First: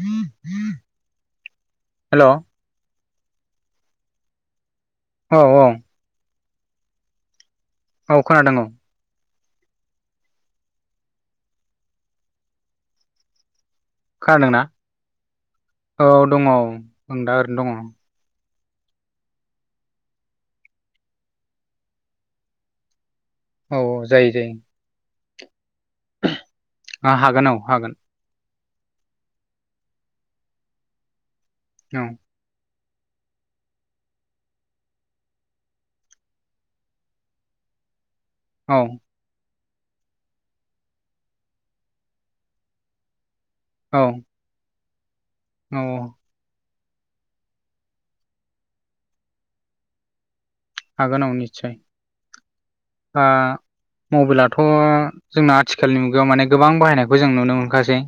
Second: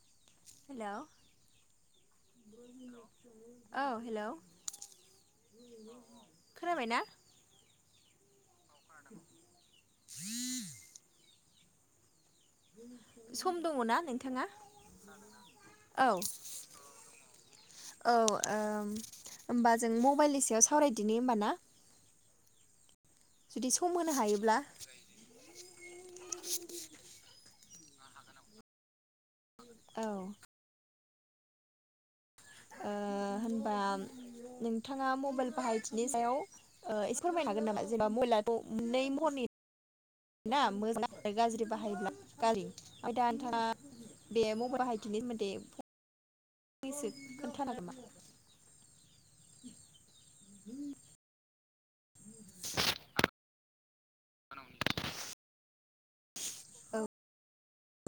हेल' hello! औ [unintelligible] औ hello! औ खोनाबायना? औ खोनादों औ। खोनादों औ। सम दङना? नोंथाङा खोनादोंना औ। दङ औ आं दा ओरैनो दङ औ ओम होमबा जों मबाइलनि सायाव सावरायदिनि होमबा ना? जुदि औ सम होनो हायोब्ला [unintelligible] आ हागोन औ हागोन। आ हागोन औ हागोन। औ। औ। ओ होमबा नोंथाङा मबाइल बाहायथिनि सायाव ओ एसे फोरमायनो हागोन नामा? जेनेबा मबायलाथ' औ नै महरनि ना मोजां [inaudible] आरो गाज्रि बाहायोब्ला गाज्रि। ओमफ्राय दा नोंथाङा बे मबायल बाहायथिनि सोमोनदै अ। फंनैसो खोन्थानो हागोन नामा? हागोन औ निसय, दा मबाइलाथ' जोंना आथि थिखालनि मुगायाव माने गोबां औ बाहायनायखौ जों नुनो मोनखासै।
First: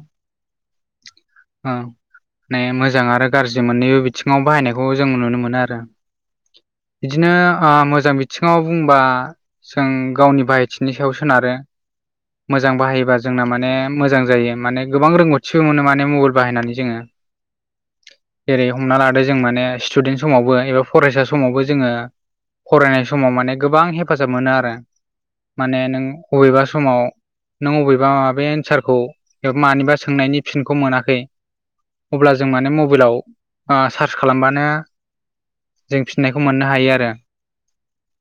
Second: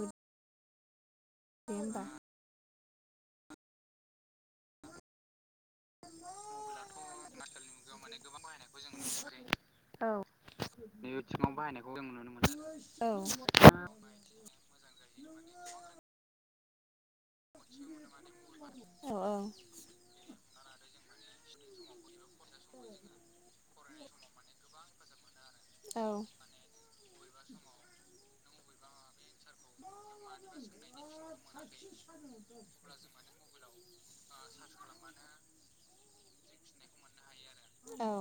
दे ओं होमबा माने मोजां आरो गाज्रि मोननैबो बिथिङाव बाहायनायखौ जों नुनो मोनो आरो। बिदिनो ओ मोजां बिथिङाव बुंबा जों गावनि बाहायथिनि सायाव सोनारो। खौ जों नुनो मोनो। मोजां बाहायोबा जोंना माने मोजां जायो माने गोबां रोंगौथिबो मोनो माने मबाइल बाहायनानै जोङो। जेरै हमना लादो जों माने औ स्टुडेन्ट समावबो एबा फरायसा समावबो जोङो फरायनाय समाव माने गोबां हेफाजाब मोनोआरो माने नों अबेबा समाव नों बबेबा माबे एन्सारखौ एबा मानिबा सोंनायनि फिनखौ मोनाखै [unintelligible] अब्ला जों ओ माने सार्च मबाइलाव खालामबानो सार्च खालामबानो जों फिननायखौ मोननो हायोआरो औ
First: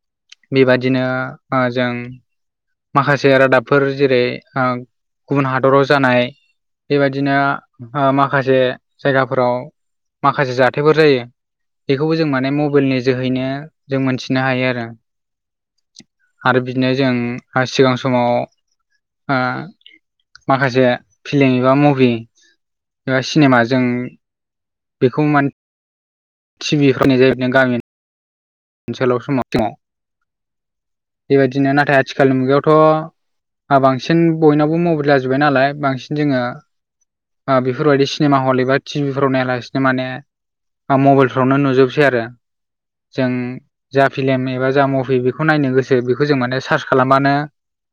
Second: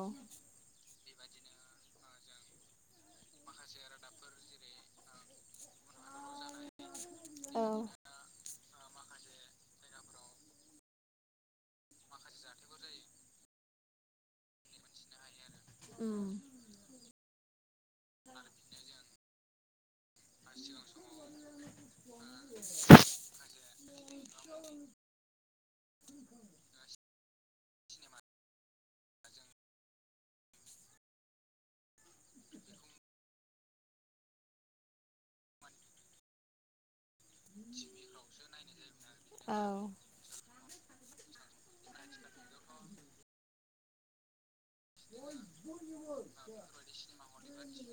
बेबादिनो ओ जों माखासे रादाबफोर जेरै ओ गुबुन हादराव जानाय बेबायदिनो ओ माखासे ओ माखासे जायगाफोराव थायफोर जायो बेखौबो जों माने मबेलनि जोहैनो जों मोनथिनो हायोआरो उम आरो बिदिनो जों आ सिगां स समाव ओ माखासे फिल्म एबा मुभि एबा सिनेमा जों [unintelligible] बेखौ मान [inaudible] टिबिफोरनि [unintelligible] ओनसोलाव समाव थोमाव बेबायदिनो नाथाय आथिखालनि मुगायावथ' बांसिन बयनावबो मबाइला जोबबाय नालाय बांसिन जोङो ओ बेफोरबायदि सिनेमा हल एबा टिभिफोराव औ नायालासिनो माने ओ मबाइलफ्रावनो नुजोबसै आरो जों जा फिल्म एबा जा मुभि बेखौ नायनो गोसो बेखौ जों माने सार्च खालामबानो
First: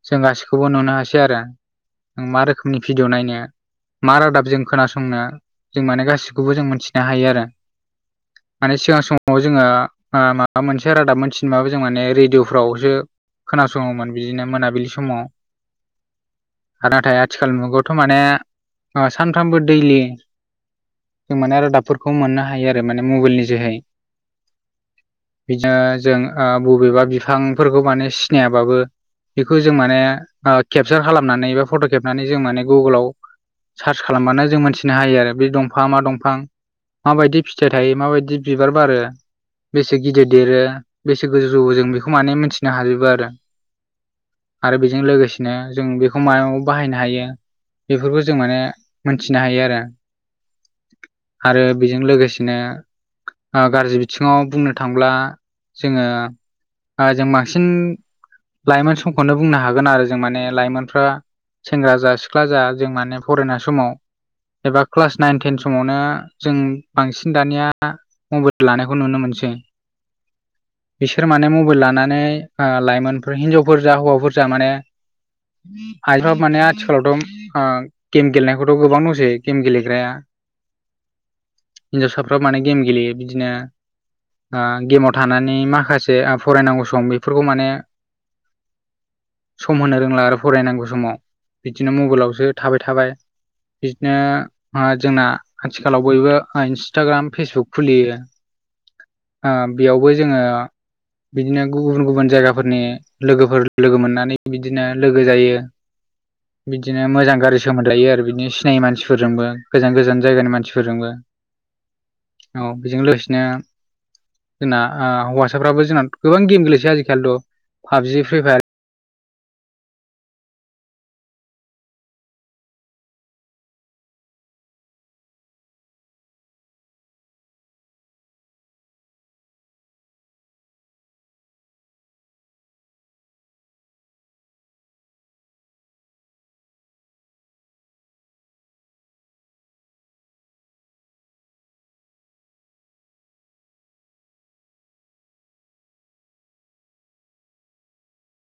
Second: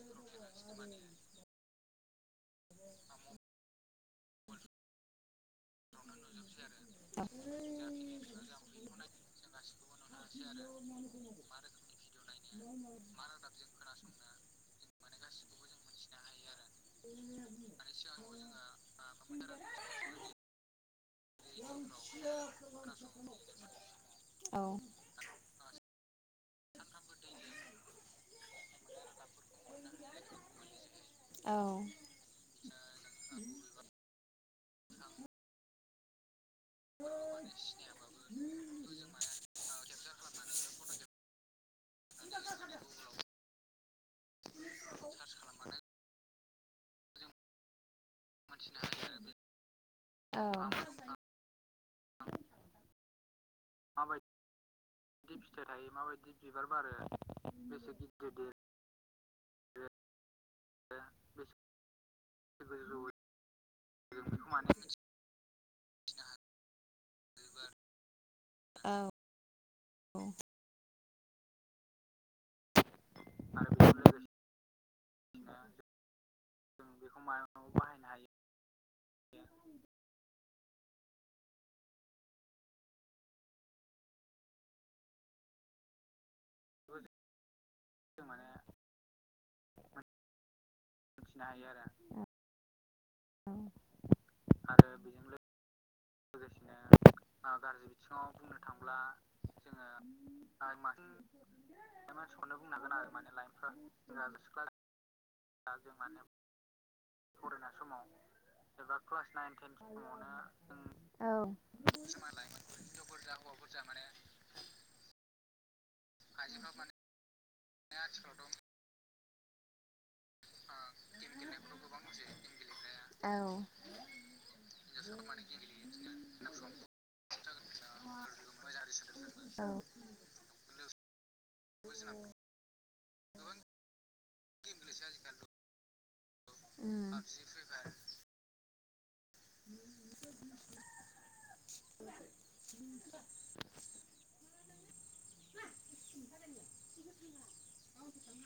जों गासिखौबो नुनो हासै आरो नों मा रोखोमनि भिडिय' नायनो मा रादाबजों खोनासंनो जों माने गासिखौबो जों मोनथिनो हायोआरो माने सिगां समाव जोंङो ओ माबा मोनसे रादाब मोनथिनोबाबो जों माने रेडिअ'फ्रावसो खोनासङोमोन बिदिनो मोनाबिलि समाव आरो नाथाय आथिखाल मुगायावथ' माने ओ सानफ्रामबो दैलि [unintelligible] जों माने रादाबफोरखौ मोननो हायो आरो माने मबाइलनि जोहै औ बिदिनो जों ओ बबेबा बिफांफोरखौ माने सिनायाबाबो बेखौ जों माने ओ केपसार औ खालामनानै बा फट' खेबनानै जों माने गगोलाव सार्च खालामबानो जों मोनथिनो हायो आरो बे दंफांआ मा दंफां माबायदि फिथाइ थायो माबायदि बिबार बारो बेसे गिदिर देरो बेसे गोजौ जौवो जों बेखौ माने मिथिनो हाजोबोआरो आरो बेजों लोगोसेनो जों बेखौ मायाव बाहायनो हायो बेफोरखौ जों माने मोनथिनो हायो आरो आरो बेजों लोगोसेनो ओ गाज्रि आव बुंनो थांब्ला जोंङो ओ जों बांसिन लाइमोन समखौनो बुंनो हागोन आरो जों माने लाइमोन फ्रा सेंग्रा जा सिख्ला जा जों माने फरायनाय समाव एबा क्लास नाइन टेन समावनो जों बांसिन दानिया मबाइल लानाय औ नोमोनसै बिसोर माने मबाइल लानानै ओ लाइ मोनफोर हिनजावफोर जा हौवाफोर जा माने खाइफा माने आथिखालावथ' ओ गेम गेलनाय गथ' गोबां दंसै गेम गेलेग्राया हिन्जावसाफ्रा माने गेम गेलेयो बिदिनो ओ गेमाव थानानै माखासे फरायनांगौ सम बेफोरखौ माने जों माने सम होनो रोंला आरो फरायनांगौ समाव बिदिनो मबाइलावसो थाबाय थाबाय बिदिनो ओ जोंना आथिखालाव बयबो इन्सटाग्राम फेसबुक खुलियो ओ बेयावबो जों बिदिन्थिफोर गुबुन गुबुन जायगाफोरनि लोगोफोर लोगो मोननानै बिदिनो लोगो जायो दा जों माने बिदिनो मोजां गारि सोमोनलायो आरो बिदिनो सिनायै मानसिफोरजोंबो गोजान गोजान जायगानि मानसिफोरजोंबो औ बेजों लोगोसेनो जामाने जोंना ओ हौवासाफ्राबो जोंनना गोबां गेम गेलेसै आजिखालिथ' पाबजि फ्रि आथिखालआव फायार थ ओ गेम गो बां गथ' गेम गेलेग्राया औ हिन्जावसाफ्रा माने गेम गेलेयो [unintelligible] [unintelligible] औ गेम्लेसो आजिखालि अम पाबजि फ्रि फायार [inaudible] [unintelligible] [unintelligible]